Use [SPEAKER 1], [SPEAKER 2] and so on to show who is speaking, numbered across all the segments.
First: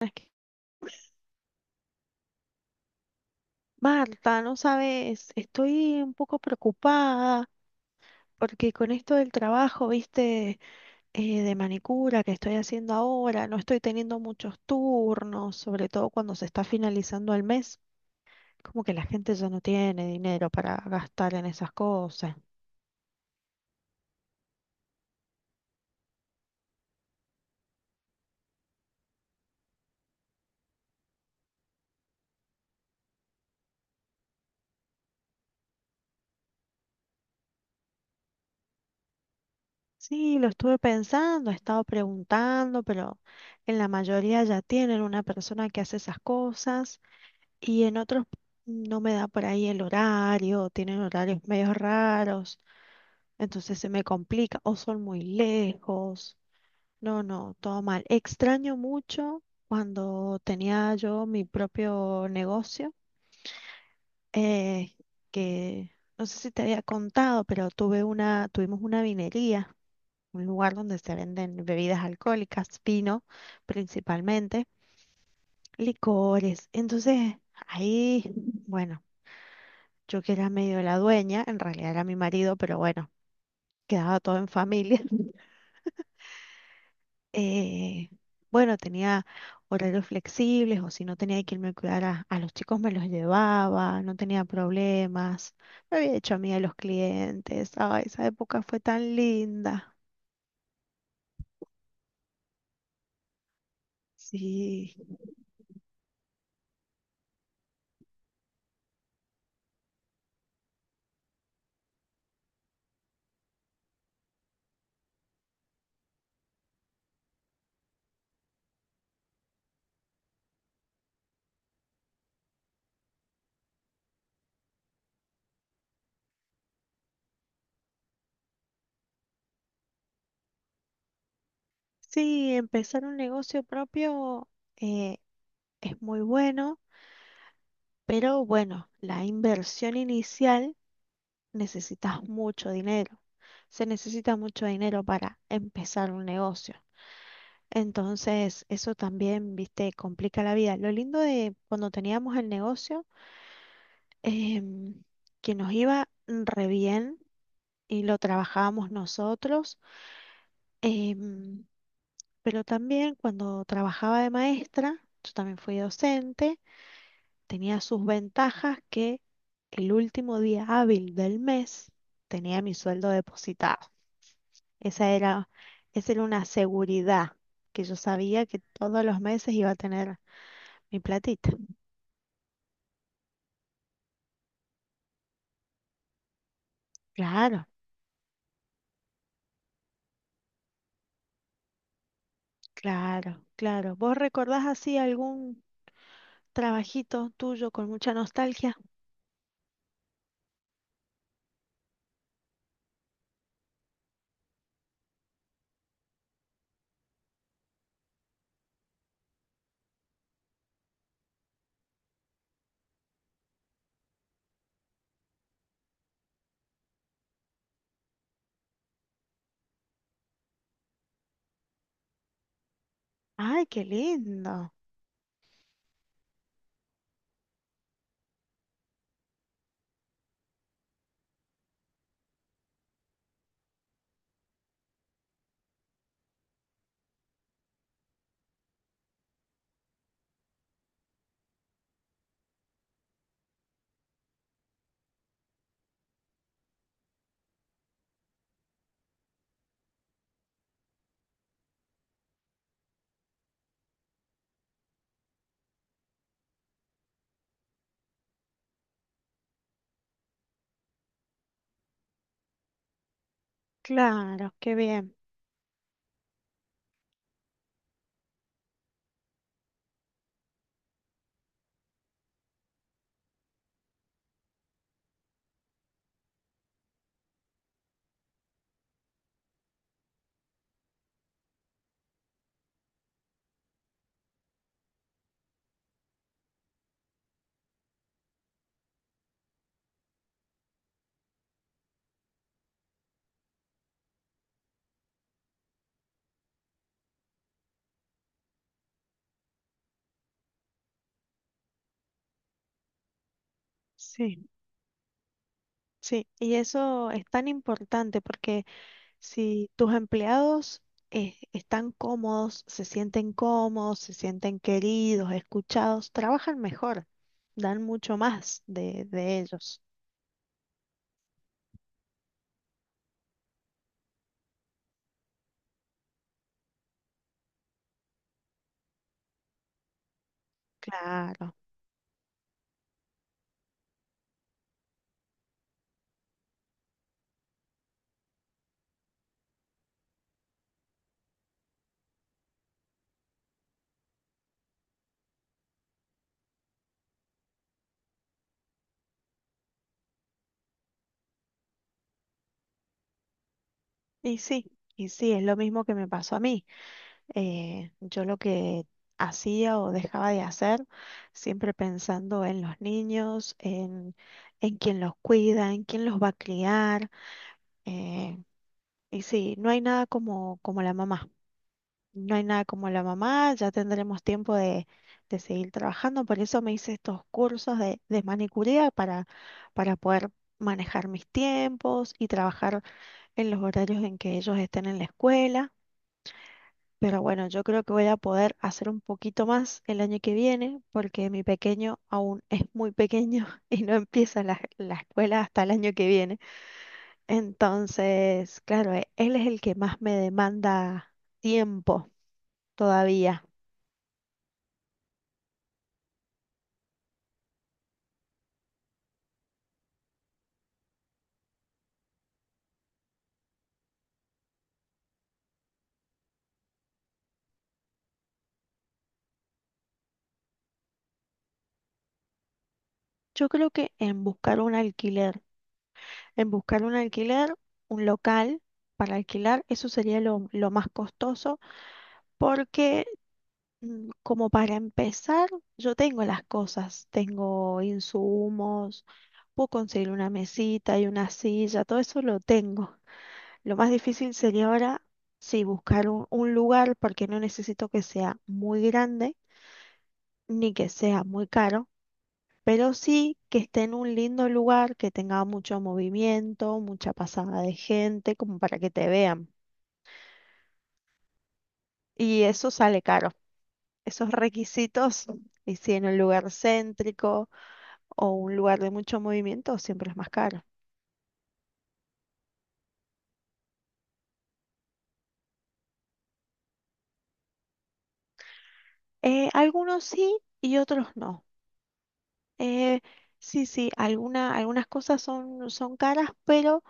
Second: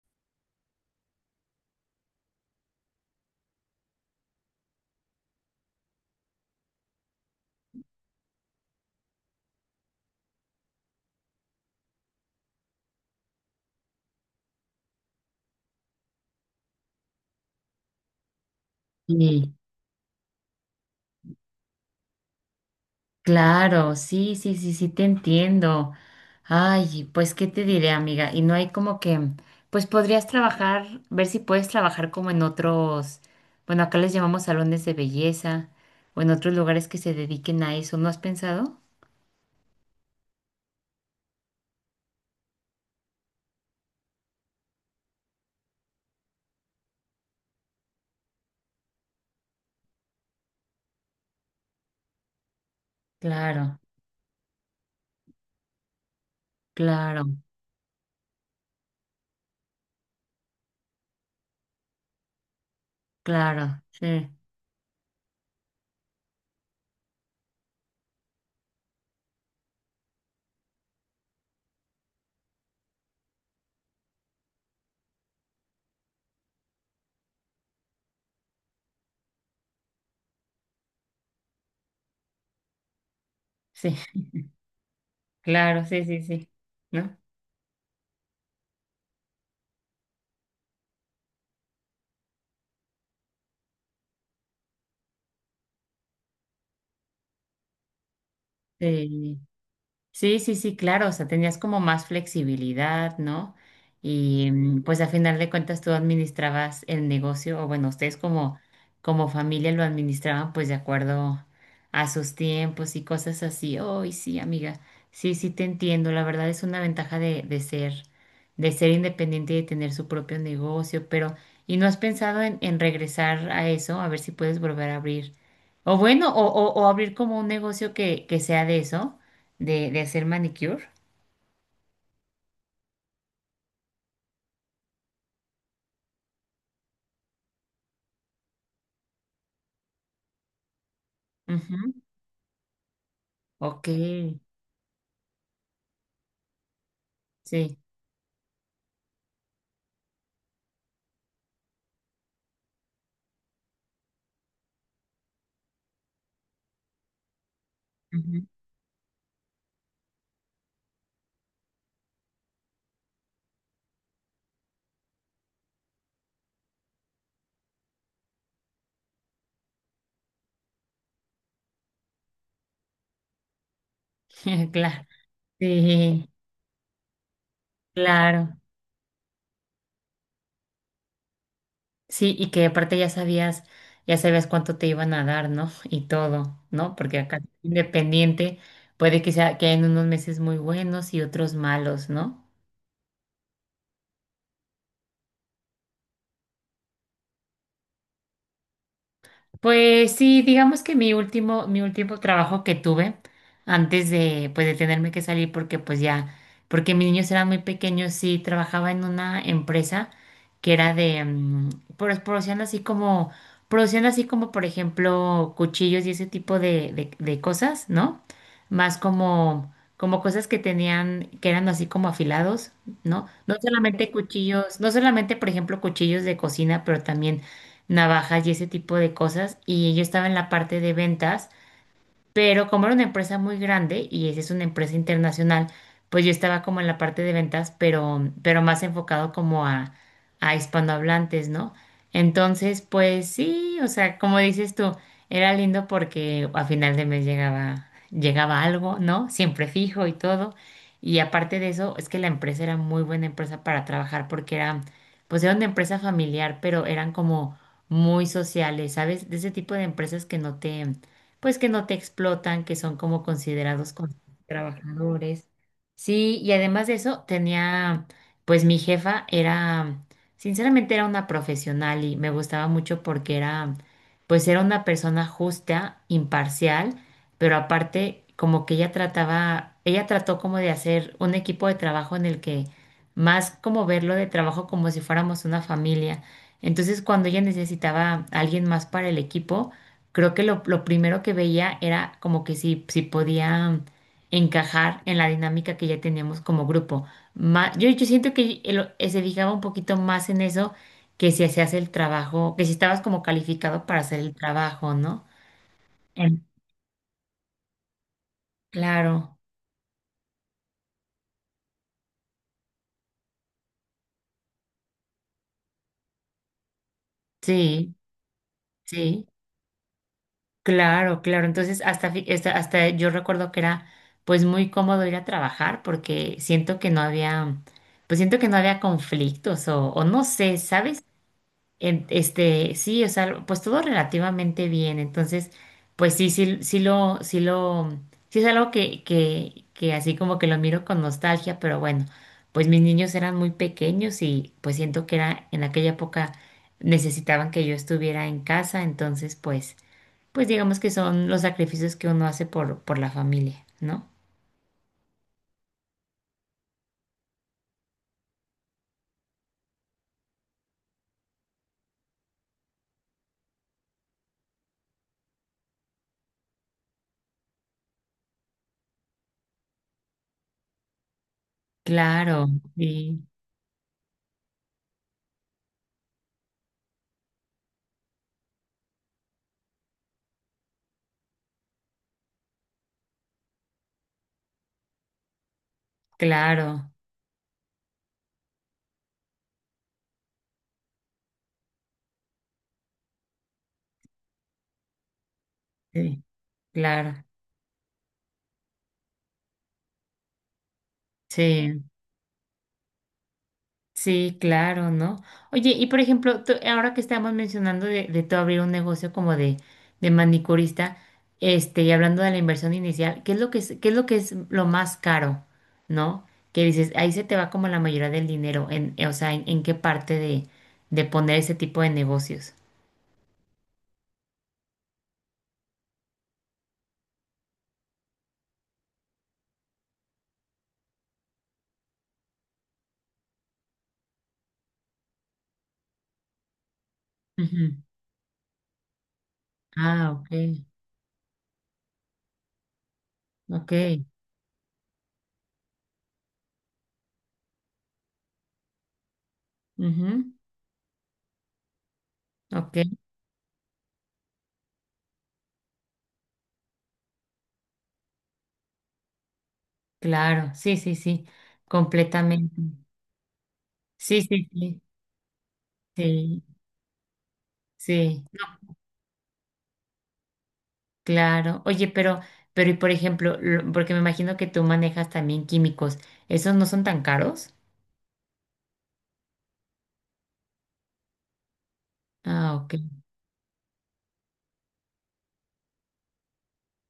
[SPEAKER 1] Es que, Marta, no sabes, estoy un poco preocupada porque con esto del trabajo, viste, de manicura que estoy haciendo ahora, no estoy teniendo muchos turnos, sobre todo cuando se está finalizando el mes, como que la gente ya
[SPEAKER 2] Sí,
[SPEAKER 1] no tiene dinero para gastar en esas cosas.
[SPEAKER 2] claro, sí, sí, sí, sí, te entiendo. Ay, pues, ¿qué te diré, amiga? Y no hay como que, pues podrías trabajar, ver si puedes trabajar como en otros, bueno, acá les llamamos salones de belleza o en otros lugares que se dediquen a eso. ¿No has pensado?
[SPEAKER 1] Sí, lo estuve pensando, he estado preguntando, pero en la mayoría ya tienen una persona que hace esas cosas. Y en otros no me da por ahí el horario, tienen horarios medio raros,
[SPEAKER 2] Claro,
[SPEAKER 1] entonces se me complica o son muy lejos. No,
[SPEAKER 2] claro,
[SPEAKER 1] no, todo mal. Extraño mucho cuando tenía yo mi propio negocio,
[SPEAKER 2] claro, sí,
[SPEAKER 1] eh, que no sé si te había contado, pero tuvimos una vinería, un lugar donde se venden bebidas alcohólicas, vino principalmente, licores. Entonces, ahí, bueno. Yo que era medio la dueña, en realidad era mi marido, pero bueno,
[SPEAKER 2] sí,
[SPEAKER 1] quedaba todo en familia.
[SPEAKER 2] claro, sí, sí, sí, ¿no?
[SPEAKER 1] Eh, bueno, tenía horarios flexibles o si no tenía que irme a cuidar a los chicos, me los llevaba, no tenía problemas, me había hecho amiga de los clientes, ay, esa época fue tan
[SPEAKER 2] Sí.
[SPEAKER 1] linda.
[SPEAKER 2] Sí, sí, sí, claro, o sea, tenías como más flexibilidad, ¿no? Y
[SPEAKER 1] Sí,
[SPEAKER 2] pues a final de cuentas tú administrabas el negocio, o bueno, ustedes como, como familia lo administraban pues de acuerdo a sus tiempos y cosas así. Ay, sí, amiga, sí, sí te entiendo, la verdad es una ventaja de ser, de ser, independiente y de tener su propio negocio, pero ¿y no has pensado en regresar a eso? A ver si puedes volver a abrir, o bueno, o abrir como un negocio que sea de eso de hacer manicure.
[SPEAKER 1] sí, empezar un negocio propio eh, es muy bueno, pero bueno, la inversión inicial
[SPEAKER 2] Ujú.
[SPEAKER 1] necesitas mucho dinero. Se
[SPEAKER 2] Ok,
[SPEAKER 1] necesita mucho dinero para empezar un negocio.
[SPEAKER 2] sí,
[SPEAKER 1] Entonces, eso también, viste, complica la vida. Lo lindo de cuando teníamos el negocio, em, que nos iba re bien y lo
[SPEAKER 2] ujú.
[SPEAKER 1] trabajábamos nosotros, em, pero también cuando trabajaba de maestra, yo también fui docente. Tenía sus ventajas que el último día hábil del mes tenía mi sueldo depositado.
[SPEAKER 2] Claro,
[SPEAKER 1] Esa era, esa era
[SPEAKER 2] sí,
[SPEAKER 1] una seguridad que yo sabía
[SPEAKER 2] claro.
[SPEAKER 1] que todos los meses iba a tener mi platita.
[SPEAKER 2] Sí, y que aparte ya sabías cuánto te iban a dar, ¿no? Y todo, ¿no? Porque acá
[SPEAKER 1] Claro,
[SPEAKER 2] independiente puede que sea que hayan unos meses muy buenos y otros malos, ¿no?
[SPEAKER 1] claro, claro. ¿Vos recordás así algún trabajito tuyo con mucha nostalgia?
[SPEAKER 2] Pues sí, digamos que mi último trabajo que tuve antes de, pues, de tenerme que salir porque pues ya, porque mis niños eran muy pequeños, sí, trabajaba en una empresa que era de, pues, produciendo así como, por ejemplo, cuchillos y ese tipo de cosas, ¿no? Más como, como cosas que tenían, que eran así como afilados, ¿no? No
[SPEAKER 1] Ay, qué
[SPEAKER 2] solamente
[SPEAKER 1] lindo.
[SPEAKER 2] cuchillos, no solamente, por ejemplo, cuchillos de cocina, pero también navajas y ese tipo de cosas. Y yo estaba en la parte de ventas. Pero como era una empresa muy grande y esa es una empresa internacional, pues yo estaba como en la parte de ventas, pero más enfocado como a, hispanohablantes, ¿no? Entonces, pues sí, o sea, como dices tú, era lindo porque a final de mes llegaba algo, ¿no? Siempre fijo y todo. Y aparte de eso, es que la empresa era muy buena empresa para trabajar porque era, pues era una empresa familiar, pero eran como muy sociales, ¿sabes? De ese tipo de empresas que no te pues que no te explotan, que son como considerados como
[SPEAKER 1] Claro, qué bien.
[SPEAKER 2] trabajadores. Sí, y además de eso, tenía, pues mi jefa era, sinceramente era una profesional y me gustaba mucho porque era, pues era una persona justa, imparcial, pero aparte como que ella trató como de hacer un equipo de trabajo en el que más como verlo de trabajo como si fuéramos una familia. Entonces, cuando ella necesitaba a alguien más para el equipo, creo que lo primero que veía era como que si, podía encajar en la dinámica que ya teníamos como grupo. Yo siento que se fijaba un poquito más en eso que si hacías el trabajo, que si estabas como calificado para hacer el
[SPEAKER 1] Sí,
[SPEAKER 2] trabajo, ¿no?
[SPEAKER 1] sí.
[SPEAKER 2] En-
[SPEAKER 1] Y eso es tan importante porque
[SPEAKER 2] claro,
[SPEAKER 1] si tus empleados están cómodos, se sienten queridos, escuchados, trabajan mejor, dan
[SPEAKER 2] sí,
[SPEAKER 1] mucho más
[SPEAKER 2] sí,
[SPEAKER 1] de ellos.
[SPEAKER 2] claro, claro. Entonces, hasta yo recuerdo que era pues muy cómodo ir a trabajar porque siento que no había, pues siento que no había conflictos o, no sé, ¿sabes?
[SPEAKER 1] Claro.
[SPEAKER 2] Este, sí, o sea, pues todo relativamente bien. Entonces, pues sí, sí, sí lo, sí es algo que así como que lo miro con nostalgia, pero bueno, pues mis niños eran muy pequeños y pues siento que era en aquella época necesitaban que yo estuviera en casa, entonces pues, digamos que son los sacrificios que uno hace por la familia, ¿no?
[SPEAKER 1] Y sí, y sí, es lo mismo que me pasó a mí. Yo lo que hacía o dejaba de hacer, siempre pensando en los niños, en quién los cuida, en quién los va a criar. eh, y sí, no hay nada como, como la mamá. No hay
[SPEAKER 2] Claro,
[SPEAKER 1] nada como la
[SPEAKER 2] sí,
[SPEAKER 1] mamá, ya tendremos tiempo de seguir trabajando. Por eso me hice estos cursos de manicuría para poder manejar mis tiempos y trabajar en los horarios en que ellos estén en la escuela.
[SPEAKER 2] claro,
[SPEAKER 1] Pero bueno, yo creo que voy a poder hacer un poquito más el año que viene porque mi pequeño aún es muy pequeño y no empieza la, la escuela hasta el año que
[SPEAKER 2] sí,
[SPEAKER 1] viene.
[SPEAKER 2] claro,
[SPEAKER 1] Entonces, claro, él es el que más me demanda
[SPEAKER 2] sí.
[SPEAKER 1] tiempo todavía.
[SPEAKER 2] Sí, claro, ¿no? Oye, y por ejemplo, ahora que estamos mencionando de, tú abrir un negocio como de manicurista, este, y hablando de la inversión inicial, qué es lo que es lo más caro? ¿No? Que dices, ahí se te va como la mayoría del dinero, o sea, ¿en, qué parte de poner ese tipo de negocios?
[SPEAKER 1] Yo creo que en buscar un alquiler, en buscar un alquiler, un local para alquilar, eso sería lo más costoso, porque como para empezar, yo tengo las cosas,
[SPEAKER 2] Ujú.
[SPEAKER 1] tengo insumos, puedo conseguir
[SPEAKER 2] Ah, ok,
[SPEAKER 1] una mesita y una silla, todo eso lo tengo.
[SPEAKER 2] ok,
[SPEAKER 1] Lo más difícil sería ahora, sí, buscar un lugar, porque no necesito que sea muy grande
[SPEAKER 2] ujú,
[SPEAKER 1] ni que sea muy caro,
[SPEAKER 2] ok,
[SPEAKER 1] pero sí que esté en un lindo lugar, que tenga mucho movimiento, mucha pasada de gente, como para que te vean.
[SPEAKER 2] claro, sí, sí, sí,
[SPEAKER 1] Y
[SPEAKER 2] completamente.
[SPEAKER 1] eso sale caro.
[SPEAKER 2] Sí,
[SPEAKER 1] Esos
[SPEAKER 2] sí, sí,
[SPEAKER 1] requisitos, y si en un
[SPEAKER 2] sí,
[SPEAKER 1] lugar céntrico
[SPEAKER 2] sí.
[SPEAKER 1] o un lugar de mucho movimiento, siempre es más caro.
[SPEAKER 2] Claro. Oye, pero, y por ejemplo, porque me imagino que tú manejas también químicos, ¿esos no son tan caros?
[SPEAKER 1] Algunos sí y otros no.
[SPEAKER 2] Ah, ok.
[SPEAKER 1] Eh, sí, sí, algunas cosas son, son caras, pero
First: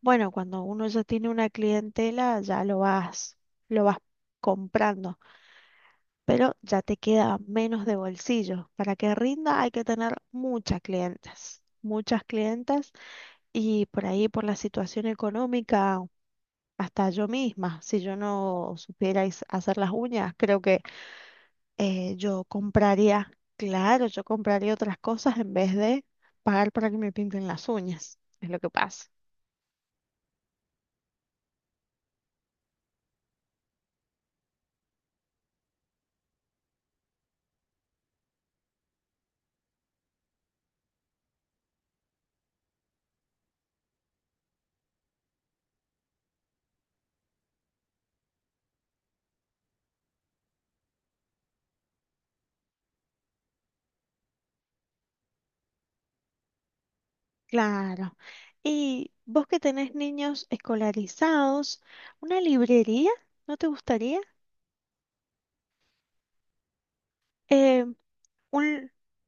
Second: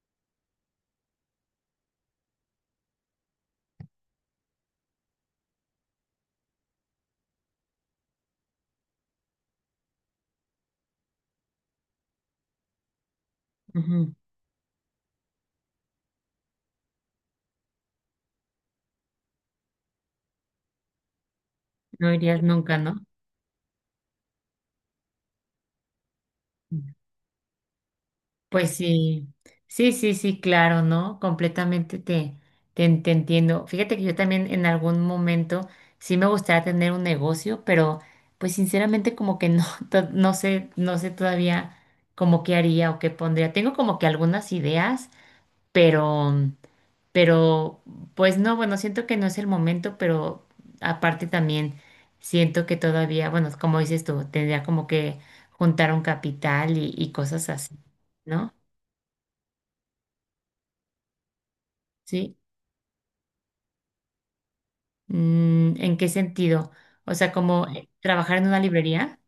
[SPEAKER 1] bueno, cuando uno ya tiene una clientela, ya lo vas comprando. Pero ya te queda menos de bolsillo. Para que rinda hay que tener muchas clientas, muchas clientas, y por
[SPEAKER 2] Ujú.
[SPEAKER 1] ahí por la situación económica, hasta yo misma, si yo no supiera hacer las uñas, creo que
[SPEAKER 2] No irías
[SPEAKER 1] yo
[SPEAKER 2] nunca, ¿no?
[SPEAKER 1] compraría, claro, yo compraría otras cosas en vez de pagar para que me pinten las uñas, es lo que
[SPEAKER 2] Pues
[SPEAKER 1] pasa.
[SPEAKER 2] sí, sí, sí, sí, claro, ¿no? Completamente te entiendo. Fíjate que yo también en algún momento sí me gustaría tener un negocio, pero pues sinceramente como que no, no sé todavía como qué haría o qué pondría. Tengo como que algunas ideas, pero... Pero, pues no, bueno, siento que no es el momento, pero aparte también siento que todavía, bueno, como dices tú, tendría como que juntar un capital y cosas así,
[SPEAKER 1] Claro.
[SPEAKER 2] ¿no?
[SPEAKER 1] Y vos que tenés niños escolarizados,
[SPEAKER 2] Sí.
[SPEAKER 1] ¿una librería no te gustaría?
[SPEAKER 2] ¿En qué sentido? O sea, como
[SPEAKER 1] Eh,
[SPEAKER 2] trabajar en una
[SPEAKER 1] un,
[SPEAKER 2] librería.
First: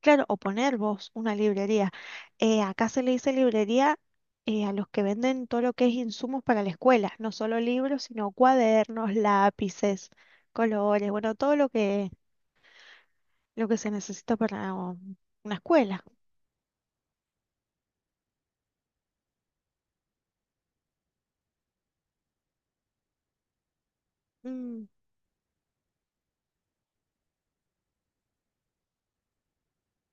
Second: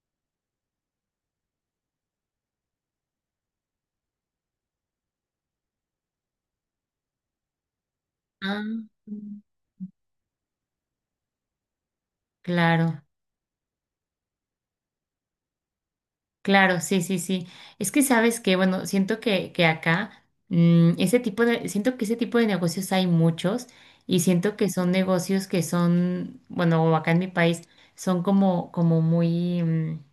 [SPEAKER 1] Claro, o poner vos una librería. Acá se le dice librería a los que venden todo lo que es insumos para la escuela, no solo libros, sino
[SPEAKER 2] Ah,
[SPEAKER 1] cuadernos, lápices, colores, bueno, todo
[SPEAKER 2] claro.
[SPEAKER 1] lo que se necesita para una escuela.
[SPEAKER 2] Claro, sí, sí, sí. Es que sabes que, bueno, siento que acá, siento que ese tipo de negocios hay muchos y siento que
[SPEAKER 1] Mm,
[SPEAKER 2] son negocios que son, bueno, acá en mi país, son como, como muy,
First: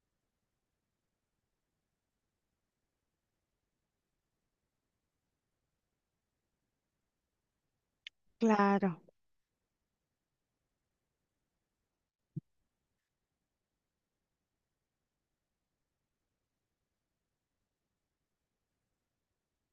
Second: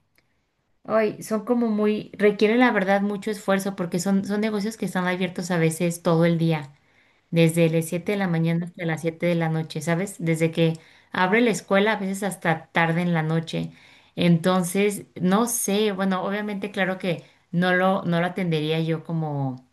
[SPEAKER 2] ay, son como muy, requieren la verdad mucho esfuerzo porque son negocios que están abiertos a veces todo el día desde las 7 de la mañana hasta
[SPEAKER 1] claro,
[SPEAKER 2] las 7 de la noche, ¿sabes? Desde que abre la escuela, a veces hasta tarde en la noche. Entonces, no sé, bueno, obviamente claro que no lo atendería yo como,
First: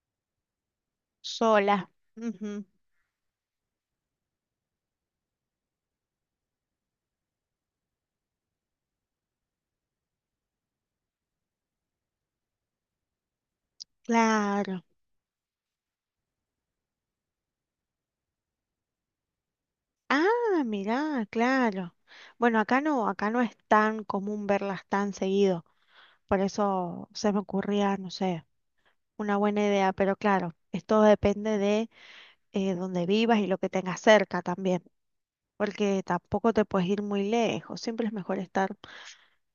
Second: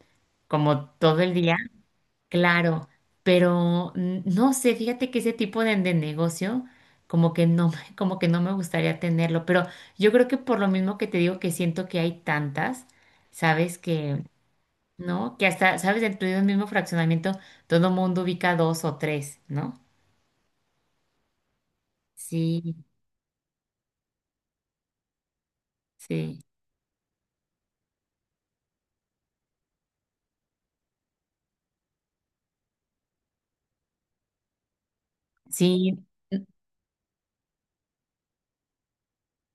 [SPEAKER 2] como todo el día,
[SPEAKER 1] sola. Ujú,
[SPEAKER 2] claro, pero no sé, fíjate que ese tipo de negocio como que no, como que no me gustaría tenerlo, pero yo creo que por lo mismo que te digo que siento que hay tantas, ¿sabes?
[SPEAKER 1] claro.
[SPEAKER 2] ¿No? Que hasta, ¿sabes? Dentro de un mismo fraccionamiento todo mundo ubica dos o tres, ¿no?
[SPEAKER 1] Ah, mirá, claro. Bueno,
[SPEAKER 2] Sí,
[SPEAKER 1] acá no es tan común verlas tan seguido. Por
[SPEAKER 2] sí,
[SPEAKER 1] eso se me ocurría, no sé. Una buena idea, pero claro, esto depende de dónde vivas y lo que tengas cerca también,
[SPEAKER 2] sí,
[SPEAKER 1] porque tampoco te puedes ir muy lejos, siempre es mejor estar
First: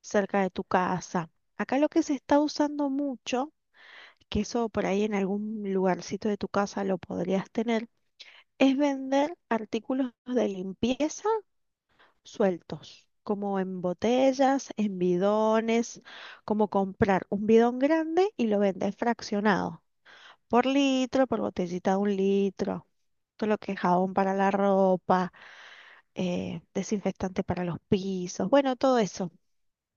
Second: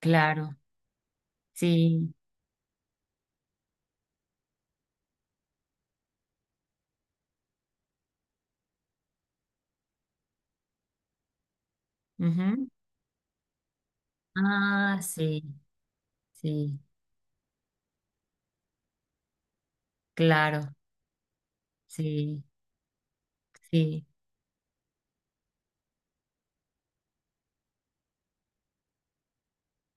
[SPEAKER 1] cerca de tu casa. Acá lo que
[SPEAKER 2] sí.
[SPEAKER 1] se está usando mucho, que eso por ahí en algún lugarcito de tu casa lo podrías tener, es vender artículos de limpieza
[SPEAKER 2] Ujú.
[SPEAKER 1] sueltos, como en botellas, en
[SPEAKER 2] Ah, sí,
[SPEAKER 1] bidones, como
[SPEAKER 2] sí,
[SPEAKER 1] comprar un bidón grande y lo vendes fraccionado. Por
[SPEAKER 2] claro,
[SPEAKER 1] litro, por botellita de un
[SPEAKER 2] sí,
[SPEAKER 1] litro. Todo lo que es
[SPEAKER 2] sí.
[SPEAKER 1] jabón para la ropa, desinfectante para los pisos, bueno, todo eso.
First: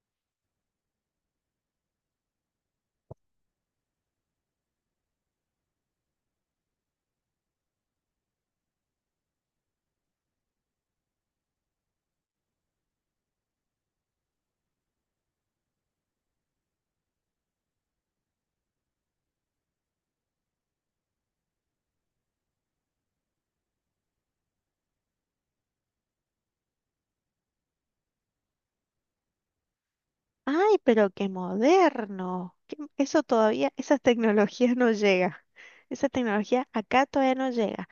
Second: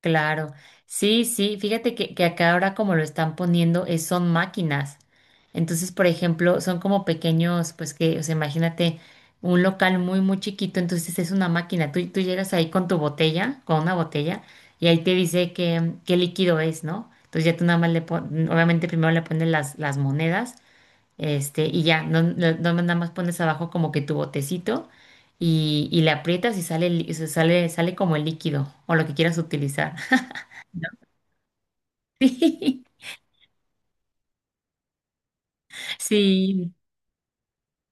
[SPEAKER 2] Claro, sí, sí, fíjate que acá ahora como lo están poniendo son máquinas. Entonces, por ejemplo, son como pequeños, pues que, o sea, imagínate un local muy, muy chiquito, entonces es una máquina. Tú llegas ahí con una botella, y ahí te dice qué líquido es, ¿no? Entonces ya tú nada más le pones, obviamente primero le pones las monedas, este, y ya, no nada más pones abajo como que tu botecito y le aprietas y sale, o sea, sale como el líquido o lo que quieras utilizar.
[SPEAKER 1] Ay,
[SPEAKER 2] ¿No?
[SPEAKER 1] pero qué moderno. Qué- eso todavía, esas tecnologías no llega. Esa tecnología
[SPEAKER 2] Sí,
[SPEAKER 1] acá todavía no llega.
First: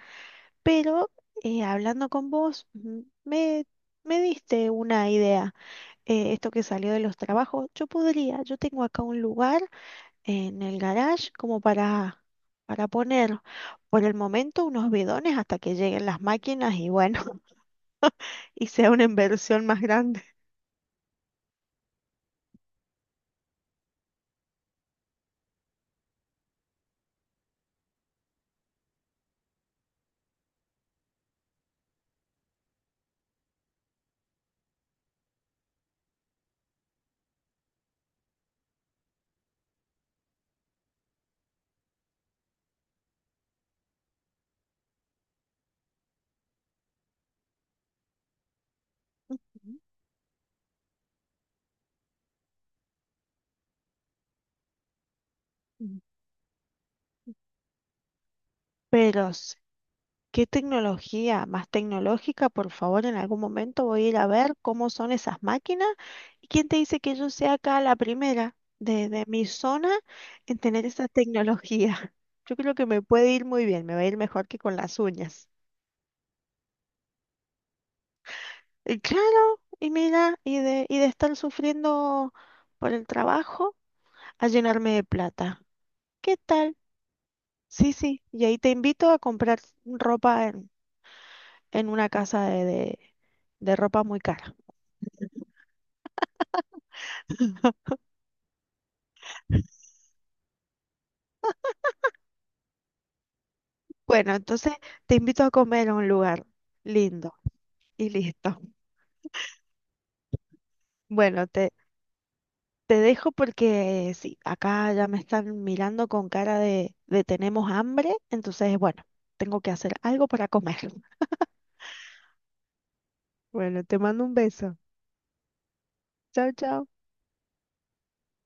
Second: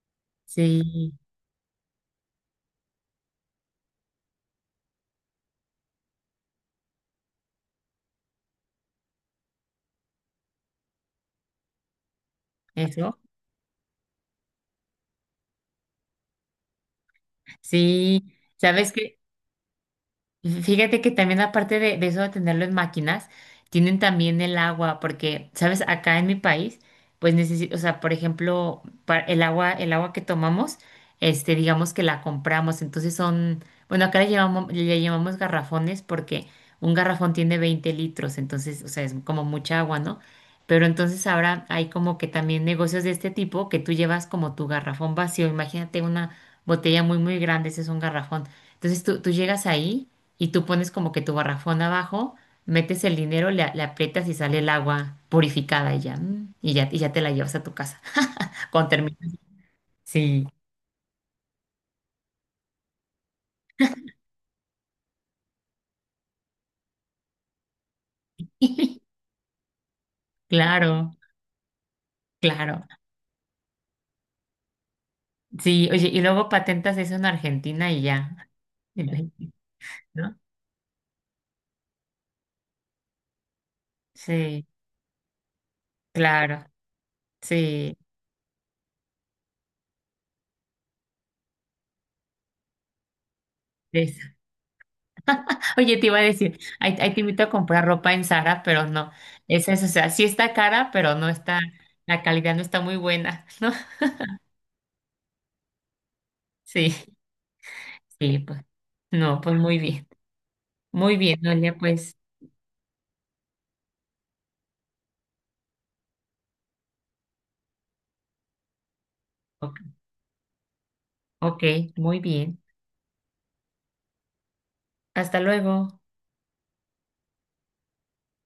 [SPEAKER 2] sí,
[SPEAKER 1] Pero
[SPEAKER 2] sí,
[SPEAKER 1] hablando con vos, me diste una idea. Esto que salió de los trabajos, yo podría, yo tengo acá un lugar en el garage como para
[SPEAKER 2] eso,
[SPEAKER 1] poner por el momento unos bidones hasta que lleguen las máquinas y bueno,
[SPEAKER 2] sí.
[SPEAKER 1] y
[SPEAKER 2] ¿Sabes
[SPEAKER 1] sea una
[SPEAKER 2] qué?
[SPEAKER 1] inversión más grande.
[SPEAKER 2] Y fíjate que también aparte de, eso de tenerlo en máquinas, tienen también el agua, porque, ¿sabes? Acá en mi país, pues necesito, o sea, por ejemplo, el agua, que tomamos, este, digamos que la compramos, entonces son, bueno, acá le llamamos garrafones porque un garrafón tiene 20 litros, entonces, o sea, es como mucha agua, ¿no? Pero entonces ahora hay como que también negocios de este tipo que tú llevas como tu garrafón vacío, imagínate una botella muy, muy grande, ese es un garrafón. Entonces tú llegas ahí y tú pones como que tu garrafón abajo, metes el dinero, le aprietas y sale el agua purificada y
[SPEAKER 1] Mm.
[SPEAKER 2] ya, y ya, y ya te la llevas a tu casa. Con termina.
[SPEAKER 1] Pero, ¿qué
[SPEAKER 2] Sí.
[SPEAKER 1] tecnología más tecnológica? Por favor, en algún momento voy a ir a ver cómo son esas máquinas. ¿Y quién te dice que yo sea acá la primera de mi zona en tener esa
[SPEAKER 2] Claro,
[SPEAKER 1] tecnología? Yo creo
[SPEAKER 2] claro.
[SPEAKER 1] que me puede ir muy bien, me va a ir mejor que con las uñas.
[SPEAKER 2] Sí, oye, y luego patentas eso en Argentina y ya.
[SPEAKER 1] Y
[SPEAKER 2] En México,
[SPEAKER 1] claro, y
[SPEAKER 2] ¿no?
[SPEAKER 1] mira, y de estar sufriendo por el trabajo a
[SPEAKER 2] Sí,
[SPEAKER 1] llenarme de plata. ¿Qué
[SPEAKER 2] claro.
[SPEAKER 1] tal? Sí,
[SPEAKER 2] Sí.
[SPEAKER 1] sí, y ahí te invito a comprar ropa en una casa de ropa muy
[SPEAKER 2] Eso.
[SPEAKER 1] cara.
[SPEAKER 2] Oye, te iba a decir, ahí te invito a comprar ropa en Zara, pero no. Es eso, o sea, sí está cara, pero no está, la calidad no está muy buena, ¿no?
[SPEAKER 1] Bueno, entonces te invito a comer a un lugar
[SPEAKER 2] Sí,
[SPEAKER 1] lindo y
[SPEAKER 2] sí,
[SPEAKER 1] listo.
[SPEAKER 2] pues. No, pues muy bien. Muy bien,
[SPEAKER 1] Bueno, te,
[SPEAKER 2] oye, pues,
[SPEAKER 1] te dejo porque sí, acá ya me están mirando con cara de tenemos hambre, entonces bueno, tengo que hacer
[SPEAKER 2] ok,
[SPEAKER 1] algo para comer.
[SPEAKER 2] ok, muy bien.
[SPEAKER 1] Bueno, te mando un beso.
[SPEAKER 2] Hasta luego.
[SPEAKER 1] Chao, chao.